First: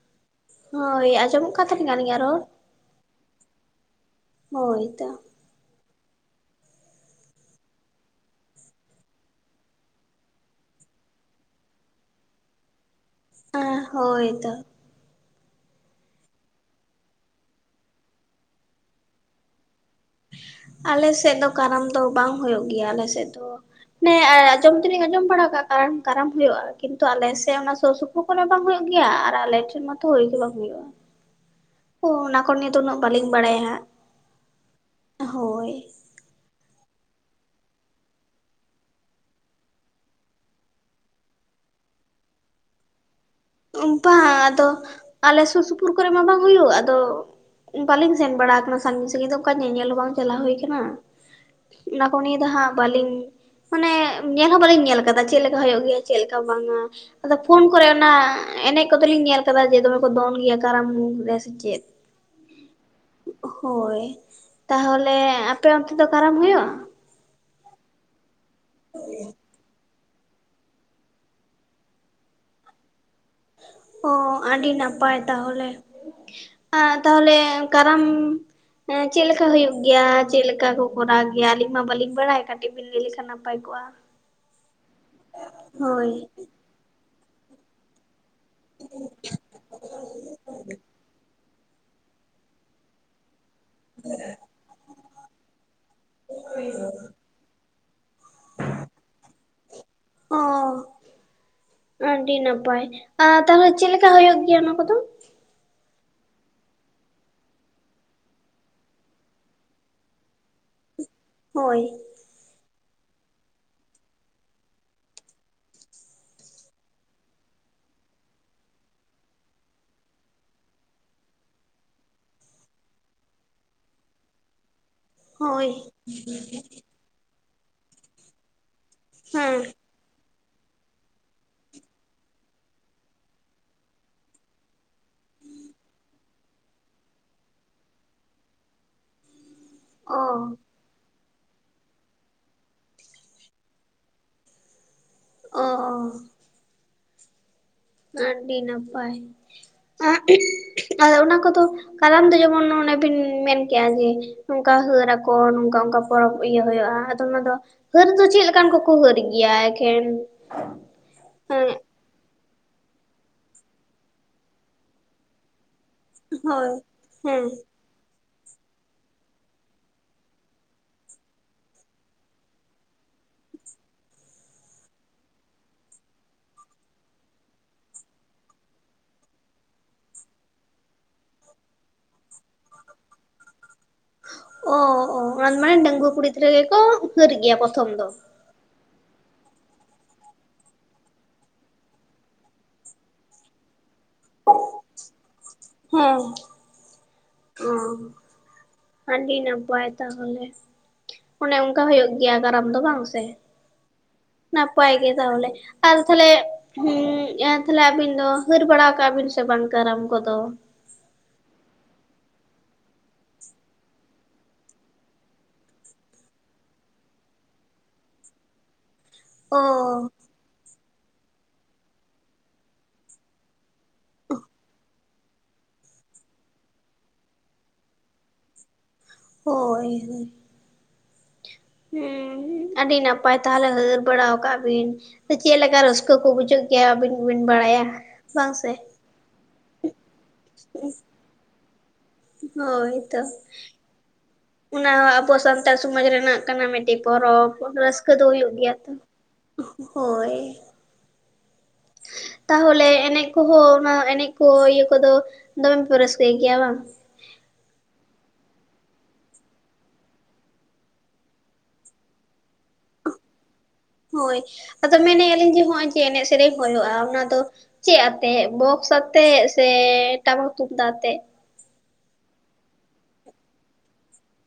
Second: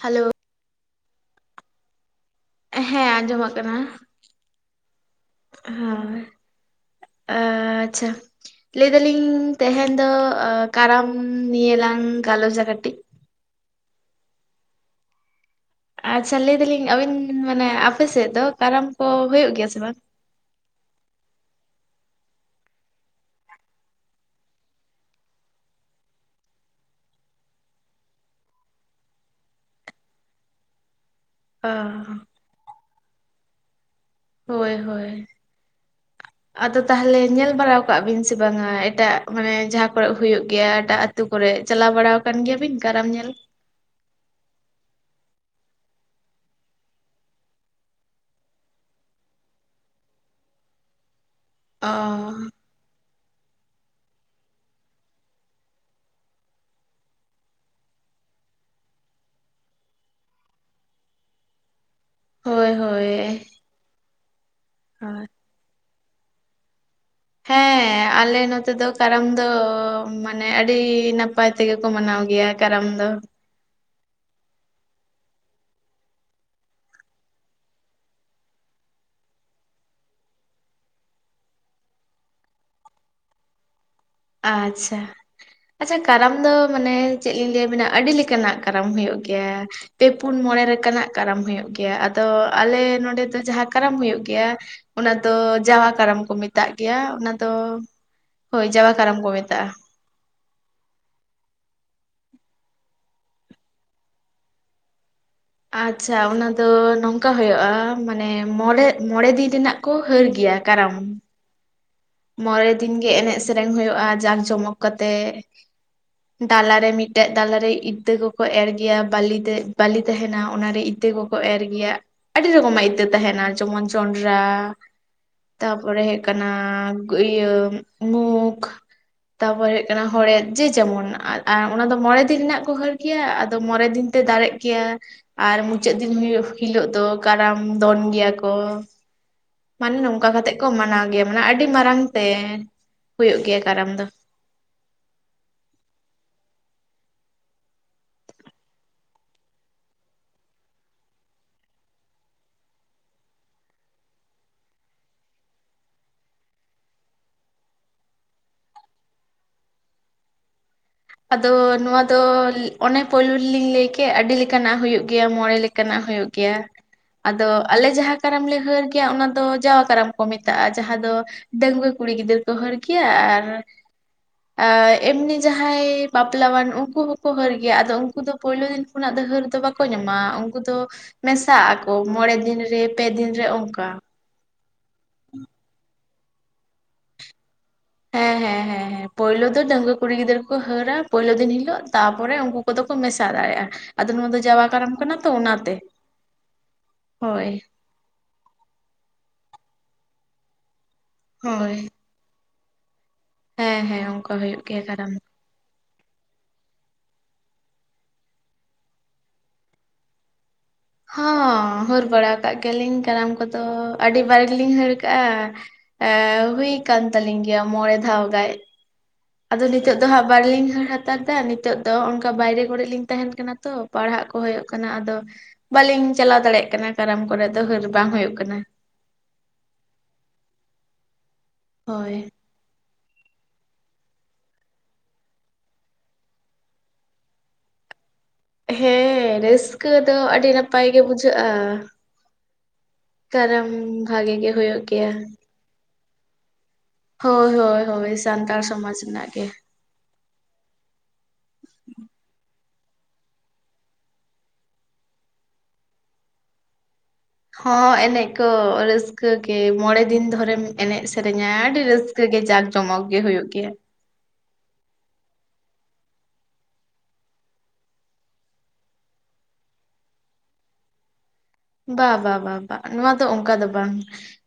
Hello ᱦᱳᱭ ᱟᱸᱡᱚᱢᱚᱜ ᱠᱟᱱ ᱛᱟᱵᱤᱱᱟ ᱟᱹᱞᱤᱧᱟᱜ ᱨᱚᱲ ᱦᱮᱸ ᱟᱸᱡᱚᱢᱚᱜᱼᱠᱟᱱᱟ ᱦᱳᱭ ᱛᱚ ᱦᱮᱸ ᱟᱻᱪᱪᱷᱟ ᱞᱟᱹᱭ ᱫᱟᱞᱤᱧ ᱛᱮᱦᱮᱧ ᱫᱚ ᱠᱟᱨᱟᱢ ᱱᱤᱭᱟ. ᱞᱟᱝ ᱜᱟᱞᱚᱪᱟ ᱠᱟᱹᱴᱤᱡ ᱟᱸ ᱦᱳᱭᱛᱚ ᱟᱪᱪᱷᱟ ᱞᱟᱹᱭ ᱫᱟᱞᱤᱧ ᱟᱹᱵᱤᱱ ᱢᱟᱱᱮ ᱟᱯᱮ ᱥᱮᱫ ᱫᱚ ᱠᱟᱨᱟᱢ ᱠᱚ ᱦᱩᱭᱩᱜ ᱜᱮᱭᱟ ᱥᱮ ᱵᱟᱝ ᱟᱞᱮ ᱥᱮᱫ ᱫᱚ ᱠᱟᱨᱟᱢ ᱫᱚ ᱵᱟᱝ ᱦᱩᱭᱳᱜ ᱜᱮᱭᱟ ᱟᱞᱮ ᱥᱮᱫ ᱫᱚ ᱮᱸ ᱟᱸᱡᱚᱢ ᱫᱚ ᱞᱤᱧ ᱟᱼᱡᱚᱢ ᱛᱚᱞᱤᱮᱧ ᱟᱸᱚᱢ ᱵᱟᱲᱟ ᱠᱫᱼᱟ ᱠᱟᱨᱟᱢ ᱦᱩᱭᱩᱜᱼᱟ ᱠᱤᱱᱛᱩ ᱟᱞᱮ ᱥᱮ ᱚᱱᱟ ᱥᱳᱨ ᱥᱳ [unintelligible] ᱵᱟᱝ ᱦᱩᱭᱩᱜ ᱜᱮᱭᱟ ᱟᱨ ᱟᱞᱮ ᱴᱷᱮᱱ ᱢᱟᱛᱚ ᱦᱩᱭ ᱜᱮ ᱵᱟᱝ ᱦᱩᱭᱩᱜᱼᱟ ᱟ ᱤᱧ ᱚᱱᱟ ᱠᱚ ᱱᱤᱭᱟᱹ ᱫᱚ ᱩᱱᱟᱹᱜ ᱵᱟᱟᱹᱞᱤᱧ ᱵᱟᱲᱟᱭᱟ ᱦᱟᱸᱜ ᱦᱳᱭ ᱦᱳᱭ ᱟᱫᱚ ᱛᱟᱦᱚᱞᱮ ᱧᱮᱞ ᱵᱟᱲᱟᱣ ᱠᱟᱜ ᱵᱤᱱ ᱥᱮ ᱵᱟᱝᱟ ᱮᱴᱟᱜ ᱢᱟᱱᱮ ᱡᱟᱦᱟᱸ ᱠᱚᱨᱮᱜ ᱦᱩᱭᱩᱜ ᱜᱮᱭᱟ ᱮᱴᱟᱜ ᱟᱹᱛᱩ ᱠᱚᱨᱮᱜ ᱪᱟᱞᱟᱣ ᱵᱟᱲᱟ ᱟᱠᱟᱱ ᱜᱮᱭᱟᱵᱤᱱ ᱠᱟᱨᱟᱢ ᱧᱮᱞ ᱵᱟᱝ ᱟᱫᱚ ᱟᱞᱮ ᱥᱩᱨ ᱥᱩᱯᱩᱨ ᱠᱚᱨᱮ ᱢᱟ ᱵᱟᱝ ᱦᱩᱭᱩᱜ ᱟᱫᱚ ᱵᱟᱟᱹᱞᱤᱧ ᱥᱮᱱ ᱵᱟᱲᱟ ᱠᱟᱱᱟ ᱥᱟᱺᱜᱤᱧ ᱥᱟᱺᱟᱹᱜᱤᱧ ᱫᱚ ᱚᱱᱠᱟ ᱧᱮᱧᱮᱞ ᱦᱚᱸ ᱵᱟᱝ ᱪᱟᱞᱟᱣ ᱦᱩᱭ ᱠᱟᱱᱟ ᱚ ᱚᱱᱟ ᱠᱚ ᱱᱤᱭᱟᱹ ᱫᱚ ᱦᱟᱸᱜ ᱵᱟᱹᱞᱤᱧ ᱢᱟᱱᱮ ᱧᱮᱞᱦᱚᱸ ᱵᱟ. ᱞᱤᱧ ᱧᱮᱞ ᱟᱠᱟᱫᱟ ᱪᱮᱫᱮ ᱞᱮᱠᱟ ᱦᱳᱭᱳ ᱜᱮᱭᱟ ᱪᱮᱫᱮᱠᱟ ᱵᱟᱝᱟ ᱟᱫᱚ ᱯᱷᱳᱱ ᱠᱚᱨᱮ ᱚᱱᱟ ᱮᱱᱮᱡ ᱠᱚᱫᱚᱞᱤᱧ ᱧᱮᱞ ᱠᱟᱫᱟ ᱡᱮ ᱫᱚᱢᱮ ᱠᱚ ᱫᱚᱱ ᱜᱮᱭᱟ ᱠᱟᱨᱟᱢ ᱢᱩ ᱨᱮ ᱥᱮ ᱪᱮᱫ ᱦᱳᱭ ᱦᱳᱭ ᱦᱳᱭ ᱦᱳᱭ᱾ ᱛᱟᱦᱚᱞᱮ ᱟᱯᱮ ᱚᱱᱛᱮ ᱫᱚ ᱠᱟᱨᱟᱢ ᱦᱩᱭᱩᱜᱼᱟ ᱦᱮᱸ ᱟᱞᱮ ᱱᱚᱛᱮ ᱫᱚ ᱠᱟᱨᱟᱢ ᱫᱚ ᱢᱟᱱᱮ ᱟᱹᱰᱤ ᱱᱟᱯᱟᱭ ᱛᱮᱜᱮ ᱠᱚ ᱢᱟᱱᱟᱣ ᱜᱮᱭᱟ ᱠᱟᱨᱟᱢ ᱫᱚ ᱳ ᱟᱹᱰᱤ ᱱᱟᱯᱟᱭ ᱛᱟᱦᱚᱞᱮ ᱛᱟᱦᱚᱞᱮ ᱠᱟᱨᱟᱢ ᱦᱮᱸ ᱪᱮᱫ ᱞᱮᱠᱟ ᱦᱩᱭᱩᱜ ᱜᱮᱭᱟ ᱪᱮᱫ ᱞᱮᱠᱟ ᱠᱚ ᱠᱚᱨᱟᱣ ᱜᱮᱭᱟ ᱟᱹᱞᱤᱧ ᱢᱟ ᱵᱟᱹᱞᱤᱧ ᱵᱟᱲᱟᱭᱟ ᱠᱟᱹᱴᱤᱡ ᱵᱤᱱ ᱞᱟᱹᱭ ᱞᱮᱠᱷᱟᱱ ᱱᱟᱯᱟᱭ ᱠᱚᱜ ᱟᱪᱪᱷᱟ ᱟᱪᱪᱷᱟ ᱦᱳᱭ ᱠᱟᱨᱟᱢ ᱫᱚ ᱢᱟᱱᱮ ᱪᱮᱫ ᱞᱤᱧ ᱞᱟᱹᱭ ᱟᱵᱤᱱᱟ ᱟᱹᱰᱤ ᱠᱟᱱᱟᱜ ᱠᱟᱨᱟᱢ ᱦᱩᱭᱩᱜ ᱜᱮᱭᱟ ᱯᱮ ᱯᱩᱱ ᱢᱚᱬᱮ ᱞᱮᱠᱟᱱᱟᱜ ᱠᱟᱨᱟᱢ ᱦᱩᱭᱩᱜ ᱜᱮᱭᱟ ᱜᱮᱭᱟ ᱟᱫᱚ ᱟᱞᱮ ᱱᱚᱰᱮ ᱫᱚ ᱡᱟᱦᱟᱸ ᱠᱟᱨᱟᱢ ᱦᱩᱭᱩᱜ ᱜᱮᱭᱟ ᱚᱱᱟ ᱫᱚ ᱡᱟᱣᱟ ᱠᱟᱨᱟᱢ ᱠᱚ ᱢᱮᱛᱟᱜ ᱜᱮᱭᱟ ᱚᱱᱟ ᱫᱚ ᱦᱳᱭ ᱡᱟᱣᱟ ᱠᱟᱨᱟᱢ ᱠᱚ ᱢᱮᱛᱟᱜᱼᱟ ᱚᱸ ᱟᱹᱰᱤ ᱱᱟᱯᱟᱭ ᱛᱟᱦᱚᱞᱮ ᱪᱮᱞᱮᱠᱟ ᱦᱩᱭᱩᱜ ᱜᱮᱭᱟ ᱚᱱᱟ ᱠᱚᱫᱚ ᱟᱪᱪᱷᱟ ᱚᱱᱟ ᱫᱚ ᱱᱚᱝᱠᱟ ᱦᱩᱭᱩᱜᱼᱟ ᱢᱟᱱᱮ ᱢᱚᱬᱮ ᱢᱚᱬᱮ ᱫᱤᱱ ᱨᱮᱱᱟᱜ ᱠᱚ ᱦᱟᱹᱨ ᱜᱮᱭᱟ ᱠᱟᱨᱚᱱ ᱦᱳᱭ ᱢᱚᱬᱮ ᱫᱤᱱ ᱜᱮ ᱮᱱᱮᱡ ᱥᱮᱨᱮᱧ ᱦᱩᱭᱩᱜᱼᱟ ᱡᱟᱸᱠ ᱡᱚᱢᱚᱠ ᱠᱟᱛᱮᱜ ᱰᱟᱞᱟ ᱨᱮ ᱢᱤᱫ ᱴᱮᱡ ᱰᱟᱞᱟ ᱨᱮ ᱤᱛᱟᱹ ᱠᱚᱠᱚ ᱮᱨ ᱜᱮᱭᱟ ᱵᱟᱞᱤ ᱛᱮ ᱵᱟᱞᱤ ᱛᱟᱦᱮᱱᱟ ᱚᱱᱟ ᱨᱮ ᱤᱛᱟᱹ ᱠᱚ ᱠᱚ ᱮᱨ ᱜᱮᱭᱟ ᱟᱹᱰᱤ ᱨᱚᱠᱚᱢᱟᱜ ᱤᱛᱟᱹ ᱛᱟᱦᱮᱱᱟ ᱡᱮᱢᱚᱱ ᱡᱚᱱᱰᱨᱟ ᱦᱳᱭ ᱛᱟᱯᱚᱨᱮ ᱦᱩᱭᱩᱜ ᱠᱟᱱᱟ ᱤᱭᱟᱹ ᱢᱩᱠᱷ ᱦᱮᱸ ᱛᱟᱯᱚᱨᱮ ᱠᱟᱱᱟ ᱦᱚᱲᱮᱫ ᱡᱮ ᱡᱮᱢᱚᱱ ᱚᱱᱟ ᱫᱚ ᱢᱚᱬᱮ ᱫᱤᱱ ᱨᱮᱱᱟᱜ ᱠᱚ ᱦᱟᱹᱨ ᱜᱮᱭᱟ ᱟᱫᱚ ᱢᱚᱬᱮ ᱫᱤᱱ ᱛᱮ ᱫᱟᱨᱮᱜ ᱜᱮᱭᱟ ᱟᱨ ᱢᱩᱪᱟᱹᱫ ᱫᱤᱱ ᱦᱤᱞᱳᱜ ᱫᱚ ᱠᱟᱨᱟᱢ ᱫᱚᱱ ᱜᱮᱭᱟ ᱠᱚ ᱢᱟᱱᱮ ᱚ ᱱᱚᱝᱠᱟ ᱠᱟᱛᱮᱜ ᱠᱚ ᱢᱟᱱᱟᱣ ᱜᱮᱭᱟ ᱢᱟᱱᱮ ᱟᱹᱰᱤ ᱢᱟᱨᱟᱝ ᱛᱮ ᱦᱩᱭᱩᱜ ᱜᱮᱭᱟ ᱠᱟᱨᱟᱢ ᱫᱚ ᱚᱸ ᱟᱹᱰᱤ ᱱᱟᱯᱟᱭ ᱟᱫᱚ ᱚᱱᱟ ᱠᱚᱫᱚ ᱠᱟᱨᱟᱢ ᱫᱚ ᱡᱮᱢᱚᱱ ᱚᱱᱮ ᱵᱤᱱ ᱢᱮᱱ ᱠᱮᱜᱼᱟ ᱡᱮ ᱱᱚᱝᱠᱟ ᱦᱟᱹᱨ ᱟᱠᱚ ᱱᱚᱝᱠᱟ ᱚᱱᱠᱟ ᱯᱚᱨᱚᱵᱽ ᱤᱭᱟᱹ ᱦᱩᱭᱩᱜᱼᱟ ᱟᱫᱚ ᱚᱱᱟ ᱫᱚ ᱦᱟᱹᱨ ᱫᱚ ᱪᱮᱫ ᱞᱮᱠᱟᱱ ᱠᱚᱠᱚ ᱦᱟᱹᱨ ᱜᱮᱭᱟ ᱮᱠᱷᱮᱱ ᱟᱫᱚ ᱦᱮᱸ ᱱᱚᱣᱟ ᱫᱚ ᱚᱱᱮ ᱯᱳᱭᱞᱳ ᱨᱮᱞᱤᱧ ᱞᱟᱹᱭ ᱠᱮᱫ ᱟᱹᱰᱤ ᱞᱮᱠᱟᱱᱟᱜ ᱦᱩᱭᱩᱜ ᱜᱮᱭᱟ ᱢᱚᱬᱮ ᱞᱮᱠᱟᱱᱟᱜ ᱦᱩᱭᱩᱜ ᱜᱮᱭᱟ ᱦᱳᱭ ᱦᱮᱸ ᱟᱫᱚ ᱟᱞᱮ ᱡᱟᱦᱟᱸ ᱠᱟᱨᱟᱢ ᱞᱮ ᱦᱟᱹᱨ ᱜᱮᱭᱟ ᱚᱱᱟ ᱫᱚ ᱡᱟᱣᱟ ᱠᱟᱨᱟᱢ ᱠᱚ ᱢᱮᱛᱟᱜᱼᱟ ᱡᱟᱦᱟᱸ ᱫᱚ ᱰᱟᱹᱜᱣᱟᱹ ᱠᱩᱲᱤ ᱜᱤᱫᱟᱹᱨ ᱠᱚ ᱦᱟᱹᱨ ᱜᱮᱭᱟ ᱟᱨ ᱮᱢᱱᱤ ᱡᱟᱦᱟᱸ ᱡᱟᱦᱟᱸᱭ ᱵᱟᱯᱞᱟᱣᱟᱱ ᱩᱱᱠᱩ ᱦᱚᱸᱠᱚ ᱦᱟᱹᱨ ᱜᱮᱭᱟ ᱟᱫᱚ ᱩᱱᱠᱩ ᱫᱚ ᱯᱳᱭᱞᱳ ᱫᱤᱱ ᱠᱷᱚᱱᱟᱜ ᱫᱚ ᱦᱟᱹᱨ ᱫᱚ ᱵᱟᱠᱚ ᱧᱟᱢᱟ ᱩᱱᱠᱩ ᱫᱚ ᱢᱮᱥᱟᱜ ᱟᱠᱚ ᱢᱚᱬᱮ ᱫᱤᱱ ᱨᱮ ᱯᱮ ᱫᱤᱱ ᱨᱮ ᱚᱱᱠᱟ ᱚᱸ ᱚᱸ ᱚᱱᱟ ᱢᱟᱱᱮ ᱰᱟᱹᱜᱣᱟᱹ ᱠᱩᱲᱤ ᱜᱤᱫᱽᱨᱟᱹ ᱜᱮᱠᱚ ᱦᱟᱹᱨ ᱜᱮᱭᱟ ᱯᱨᱚᱛᱷᱚᱢ ᱫᱚ ᱦᱮᱸ ᱦᱮᱸ ᱦᱮᱸ ᱯᱳᱭᱞᱳ ᱫᱚ ᱰᱟᱜᱹᱣᱟᱹ ᱠᱩᱲᱤ ᱜᱤᱫᱽᱨᱟᱹ ᱠᱚ ᱦᱟᱹᱨᱼᱟ ᱯᱳᱭᱞᱳ ᱫᱤᱱ ᱦᱤᱞᱳ ᱛᱟᱨ ᱯᱚᱨᱮ ᱩᱱᱠᱩ ᱠᱚᱫᱚ ᱠᱚ ᱢᱮᱥᱟ ᱫᱟᱲᱮᱭᱟᱜᱼᱟ ᱟᱫᱚ ᱱᱚᱣᱟ ᱫᱚ ᱡᱟᱣᱟ ᱠᱟᱨᱟᱢ ᱠᱟᱱᱟ ᱛᱚ ᱚᱱᱟ ᱛᱮ ᱦᱮᱸ ᱦᱳᱭ ᱟᱹᱰᱤ ᱱᱟᱯᱟᱭ ᱛᱟᱦᱚᱞᱮ ᱚᱱᱮ ᱚᱱᱠᱟ ᱦᱳᱭ ᱦᱩᱭᱩᱜ ᱜᱮ ᱜᱮᱭᱟ ᱠᱟᱨᱟᱢ ᱫᱚ ᱵᱟᱝ ᱥᱮ ᱦᱮᱸ ᱦᱮᱸ ᱚᱱᱠᱟ ᱦᱩᱭᱩᱜ ᱜᱮᱭᱟ ᱱᱟᱯᱟᱭ ᱠᱟᱨᱟᱢ ᱜᱮ ᱫᱚ᱾ ᱛᱟᱦᱚᱞᱮ ᱟᱨ ᱛᱟᱦᱚᱞᱮ ᱛᱟᱦᱞᱮ ᱟᱵᱤᱱ ᱫᱚ ᱦᱟᱹᱨ ᱵᱟᱲᱟ ᱠᱟᱜ ᱵᱤᱱ ᱥᱮ ᱵᱟᱝ ᱠᱟᱨᱟᱢ ᱠᱚᱫᱚ ᱦᱚᱸ ᱦᱟᱹᱨ ᱵᱟᱲᱟ ᱠᱟᱜ ᱜᱮᱭᱟ ᱞᱤᱧ ᱠᱟᱨᱟᱢ ᱠᱚᱫᱚ ᱟᱹᱰᱤ ᱵᱟᱨ ᱜᱮᱞᱤᱧ ᱦᱟᱹᱨ ᱠᱟᱜᱼᱟ ᱮᱸ ᱦᱩᱭ ᱠᱟᱱ ᱛᱟᱞᱤᱧ ᱜᱮᱭᱟ ᱢᱚᱬᱮ ᱫᱷᱟᱣ ᱜᱟᱱ ᱟᱫᱚ ᱱᱤᱛᱚᱜ ᱫᱚ ᱚ ᱦᱟᱸᱜ ᱵᱟᱞᱤᱧ ᱦᱟᱹᱲ ᱦᱟᱛᱟᱲ ᱫᱟ ᱱᱤᱛᱚᱜ ᱫᱚ ᱚᱱᱠᱟ ᱵᱟᱭᱨᱮ ᱠᱚᱨᱮ ᱞᱤᱧ ᱛᱟᱦᱮᱱ ᱠᱟᱱᱟ ᱛᱚ ᱯᱟᱲᱦᱟᱜ ᱠᱚ ᱦᱩᱭᱩᱜ ᱠᱟᱱᱟ ᱟᱫᱚ ᱵᱟᱹᱞᱤᱧ ᱪᱟᱞᱟᱣ ᱫᱟᱲᱮᱭᱟᱜ ᱠᱟᱱᱟ ᱠᱟᱨᱟᱢ ᱠᱚᱨᱮ ᱫᱚ ᱦᱟᱹᱨ ᱵᱟᱝ ᱦᱩᱭᱩᱜ ᱠᱟᱱᱟ ᱦᱳᱭ ᱦᱳᱭ ᱦᱳᱭ ᱦᱩᱸ ᱟᱹᱰᱤ ᱱᱟᱯᱟᱭ ᱛᱟᱦᱚᱞᱮ ᱦᱟᱹᱨ ᱵᱟᱲᱟ ᱟᱠᱟᱜ ᱵᱤᱱ ᱪᱮᱫ ᱞᱮᱠᱟ ᱨᱟᱹᱥᱠᱟᱹ ᱠᱚ ᱵᱩᱡᱷᱟᱹᱜ ᱜᱮᱭᱟ ᱟᱹᱵᱤᱱ ᱜᱮ ᱵᱤᱱ ᱵᱟᱲᱟᱭᱟ ᱵᱟᱝ ᱥᱮ ᱦᱮᱸ ᱨᱟᱹᱥᱠᱟᱹ ᱫᱚ ᱟᱹᱰᱤ ᱱᱟᱯᱟᱭ ᱜᱮ ᱵᱩᱡᱷᱟᱹᱜᱼᱟ ᱦᱳᱭ ᱛᱚ ᱠᱟᱨᱟᱢ ᱵᱷᱟᱜᱮ ᱜᱮ ᱦᱩᱭᱩᱜ ᱚᱱᱟ ᱜᱮᱭᱟ ᱦᱚᱸ ᱟᱵᱚ ᱥᱟᱱᱛᱟᱲ ᱥᱚᱢᱟᱡᱽ ᱨᱮᱱᱟᱜ ᱠᱟᱱᱟ ᱢᱤᱫ ᱴᱤᱡ ᱦᱳᱭ ᱯᱚᱨᱚᱵᱽ ᱦᱳᱭ ᱨᱟᱹᱥᱠᱟᱹ ᱦᱳᱭ ᱫᱚ ᱦᱩᱭᱩᱜ ᱥᱟᱱᱛᱟᱲ ᱜᱮᱭᱟ ᱛᱚ ᱥᱚᱢᱟᱡᱽ ᱨᱮᱱᱟᱜ ᱜᱮ ᱦᱳᱭ ᱛᱟᱦᱚᱞᱮ ᱮᱱᱮᱡ ᱠᱚᱦᱚᱸ ᱚᱱᱟ ᱮᱱᱮᱡ ᱠᱚ ᱤᱭᱟᱹ ᱠᱚᱫᱚ ᱫᱚᱢᱮ ᱯᱮ ᱨᱟᱹᱥᱠᱟᱹᱭ ᱜᱮᱭᱟ ᱵᱟᱝ ᱦᱚᱸ ᱮᱱᱮᱡ ᱠᱚ ᱨᱟᱹᱥᱠᱟᱹ ᱜᱮ ᱢᱚᱬᱮ ᱫᱤᱱ ᱫᱷᱚᱨᱮᱢ ᱮᱱᱮᱡ ᱥᱮᱨᱮᱧᱟ ᱟᱹᱰᱤ ᱨᱟᱹᱥᱠᱟᱹ ᱨᱟᱹᱥᱠᱟᱹ ᱜᱮ ᱡᱟᱠ ᱡᱚᱢᱚᱠ ᱜᱮ ᱦᱩᱭᱩᱜ ᱜᱮᱭᱟ ᱦᱳᱭ ᱟᱫᱚ ᱢᱮᱱᱮ ᱟᱹᱞᱤᱧ ᱡᱮ ᱱᱚᱜᱼᱚᱭ ᱡᱮ ᱮᱱᱮᱡ ᱥᱮᱨᱮᱧ ᱦᱩᱭᱩᱜᱼᱟ ᱚᱱᱟ ᱫᱚ ᱪᱮᱫ ᱟᱛᱮᱜ ᱵᱚᱠᱥ ᱟᱛᱮᱜ ᱥᱮ ᱴᱟᱢᱟᱠ ᱛᱩᱢᱫᱟᱜ ᱟᱛᱮᱜ ᱵᱟ ᱵᱟ ᱵᱟ ᱱᱚᱣᱟ ᱫᱚ ᱚᱱᱠᱟ ᱫᱚ ᱵᱟᱝ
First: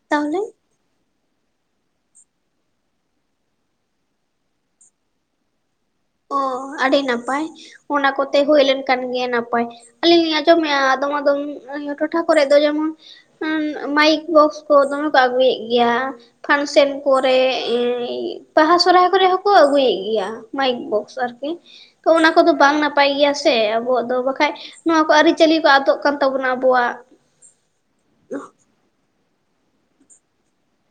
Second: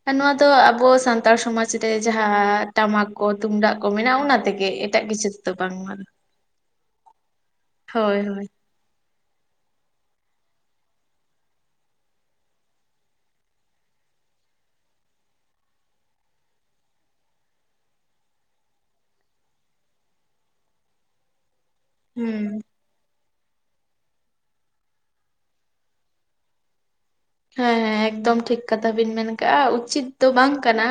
ᱟᱨ ᱱᱚᱣᱟ ᱛᱟᱦᱚᱞᱮ? ᱫᱚ ᱟᱵᱚ ᱥᱟᱱ ᱥᱟᱱᱛᱟᱲ ᱥᱚᱢᱟᱡᱽ ᱨᱮ ᱡᱟᱦᱟᱸ ᱴᱟᱢᱟᱠ ᱠᱚ ᱛᱩᱢᱫᱟᱜ ᱠᱚ ᱢᱮᱱᱟᱜ-ᱟ ᱚᱱᱟ ᱛᱮᱜᱮ ᱮᱴᱟᱜ ᱠᱤᱪᱷᱩ ᱛᱮᱫᱚ ᱵᱟᱝᱢᱟ ᱚ ᱟᱹᱰᱤ ᱱᱟᱯᱟᱭ ᱚᱱᱟ ᱠᱚᱛᱮ ᱦᱳᱭ ᱦᱩᱭ ᱞᱮᱱ ᱠᱟᱱ ᱜᱮᱭᱟ ᱱᱟᱯᱟᱭ ᱟᱹᱞᱤᱧ ᱞᱤᱧ ᱟᱸᱡᱚᱢᱮᱫ-ᱟ ᱟᱫᱚᱢ ᱟᱫᱚᱢ ᱴᱚᱴᱷᱟ ᱠᱚᱨᱮ ᱫᱚ ᱡᱮᱢᱚᱱ ᱢᱟᱭᱤᱠ ᱵᱚᱠᱥ ᱠᱚ ᱫᱚᱢᱮ ᱠᱚ ᱟᱹᱜᱩᱭᱮᱫ ᱜᱮᱭᱟ ᱯᱷᱟᱱᱥᱮᱱ ᱠᱚᱨᱮ ᱵᱟᱦᱟ ᱥᱚᱨᱦᱟᱭ ᱠᱚᱨᱮ ᱦᱚᱸᱠᱚ ᱟᱹᱜᱩᱭᱮᱫ ᱜᱮᱭᱟ ᱵᱚᱠᱥ ᱟᱨᱠᱤ ᱛᱚ ᱚᱱᱟ ᱦᱩᱸ ᱠᱚᱫᱚ ᱵᱟᱝ ᱱᱟᱯᱟᱭ ᱱᱟᱯᱟᱭ ᱜᱮᱭᱟ ᱥᱮ ᱟᱵᱚᱣᱟᱜ ᱫᱚ ᱵᱟᱠᱷᱟᱡ ᱱᱚᱣᱟ ᱠᱚ ᱟᱹᱨᱤᱪᱟᱹᱞᱤ ᱠᱚ ᱟᱫᱚᱜ ᱠᱟᱱ ᱛᱟᱵᱚᱱᱟ ᱟᱵᱚᱣᱟᱜ ᱦᱮᱸ ᱦᱮᱸ ᱮᱠᱫᱚᱢ ᱴᱷᱤᱠ ᱠᱟᱛᱷᱟ ᱵᱤᱱ ᱢᱮᱱ ᱠᱟᱜ-ᱟ ᱩᱪᱤᱛ ᱫᱚ ᱵᱟᱝ ᱠᱟᱱᱟ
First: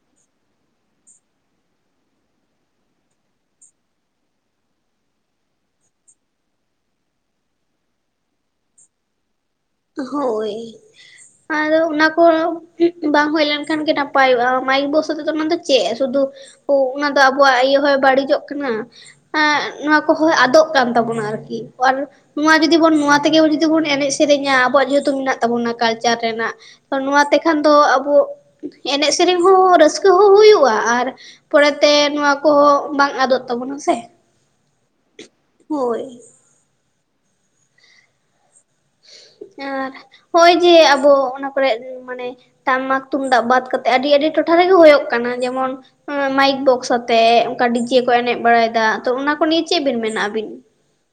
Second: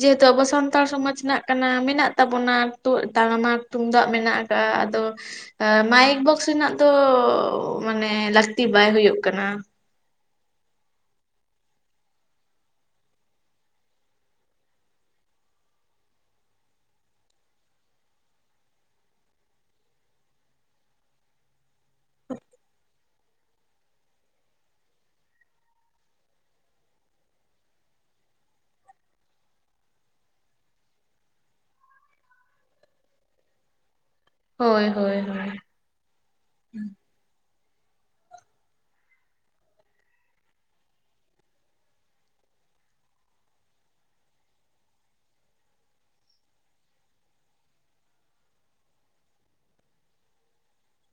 ᱡᱮᱦᱮᱛᱩ ᱟᱵᱚ ᱥᱟᱱᱛᱟᱲ ᱥᱚᱢᱟᱡᱽ ᱨᱮᱱᱟᱜ ᱠᱟᱱᱟ ᱢᱮᱱᱟᱜ ᱛᱟᱵᱚᱱᱟ ᱛᱚ ᱴᱟᱢᱟᱠ ᱛᱩᱢᱫᱟᱜ ᱢᱮᱱᱟᱜ ᱟᱠᱟᱫᱟ ᱦᱮᱸ ᱟᱫᱚ ᱢᱟᱭᱤᱠ ᱵᱚᱠᱥ ᱨᱮᱱᱟᱜ ᱫᱚ ᱢᱟᱱᱮ ᱞᱟᱹᱠᱛᱤ ᱵᱟᱭ ᱦᱩᱭᱩᱜ ᱠᱟᱱᱟ ᱦᱳᱭ ᱟᱫᱚ ᱚᱱᱟ ᱠᱚ ᱵᱟᱝ ᱦᱩᱭ ᱞᱮᱱᱠᱷᱟᱱ ᱜᱮ ᱱᱟᱯᱟᱭᱚᱜ-ᱟ ᱢᱟᱭᱤᱠ ᱵᱚᱠᱥ ᱟᱛᱮᱫᱚ ᱚᱱᱟ ᱫᱚ ᱪᱮᱫ ᱥᱩᱫᱷᱩ ᱚᱱᱟ ᱫᱚ ᱟᱵᱚᱣᱟᱜ ᱤᱭᱟᱹ ᱦᱚᱭ ᱵᱟᱹᱲᱤᱡᱚᱜ ᱠᱟᱱᱟ ᱱᱚᱣᱟ ᱠᱚᱦᱚᱸ ᱟᱫᱚᱜ ᱠᱟᱱ ᱛᱟᱵᱚᱱᱟ ᱟᱨᱠᱤ ᱟᱨ ᱱᱚᱣᱟ ᱡᱩᱫᱤ ᱵᱚᱱ ᱱᱚᱣᱟ ᱛᱮᱜᱮ ᱡᱩᱫᱤ ᱵᱚᱱ ᱮᱱᱮᱡ ᱥᱮᱨᱮᱧᱟ ᱟᱵᱚᱣᱟᱜ ᱡᱮᱦᱮᱛᱩ ᱢᱮᱱᱟᱜ ᱛᱟᱵᱚᱱᱟ ᱠᱟᱞᱪᱟᱨ ᱨᱮᱱᱟᱜ ᱱᱚᱣᱟ ᱛᱮᱠᱷᱟᱱ ᱫᱚ ᱟᱵᱚ ᱮᱱᱮᱡ ᱥᱮᱨᱮᱧ ᱦᱚᱸ ᱨᱟᱹᱥᱠᱟᱹ ᱦᱚᱸ ᱦᱩᱭᱩᱜ-ᱟ ᱟᱨ ᱯᱚᱨᱮᱛᱮ ᱱᱚᱣᱟ ᱠᱚᱦᱚᱸ ᱵᱟᱝ ᱟᱫᱚᱜ ᱛᱟᱵᱚᱱᱟ ᱥᱮ ᱦᱳᱭ ᱦᱳᱭ ᱦᱳᱭ ᱦᱳᱭ ᱟᱨ ᱱᱚᱸᱜ-ᱚᱭ ᱡᱮ ᱟᱵᱚ ᱚᱱᱟ ᱠᱚᱨᱮ ᱢᱟᱱᱮ ᱴᱟᱢᱟᱠ ᱛᱩᱢᱫᱟᱜ ᱵᱟᱫ ᱠᱟᱛᱮᱜ ᱟᱹᱰᱤ ᱟᱹᱰᱤ ᱴᱚᱴᱷᱟ ᱨᱮᱜᱮ ᱦᱩᱭᱩᱜ ᱠᱟᱱᱟ ᱡᱮᱢᱚᱱ ᱢᱟᱭᱤᱠ ᱵᱚᱠᱥ ᱟᱛᱮᱜ ᱚᱱᱠᱟ ᱰᱤᱡᱮ ᱠᱚ ᱮᱱᱮᱡ ᱵᱟᱲᱟᱭᱮᱫᱟ ᱛᱚ ᱚᱱᱟ ᱠᱚ ᱱᱤᱭᱮ ᱪᱮᱫ ᱵᱤᱱ ᱢᱮᱱᱟ ᱟᱹᱵᱤᱱ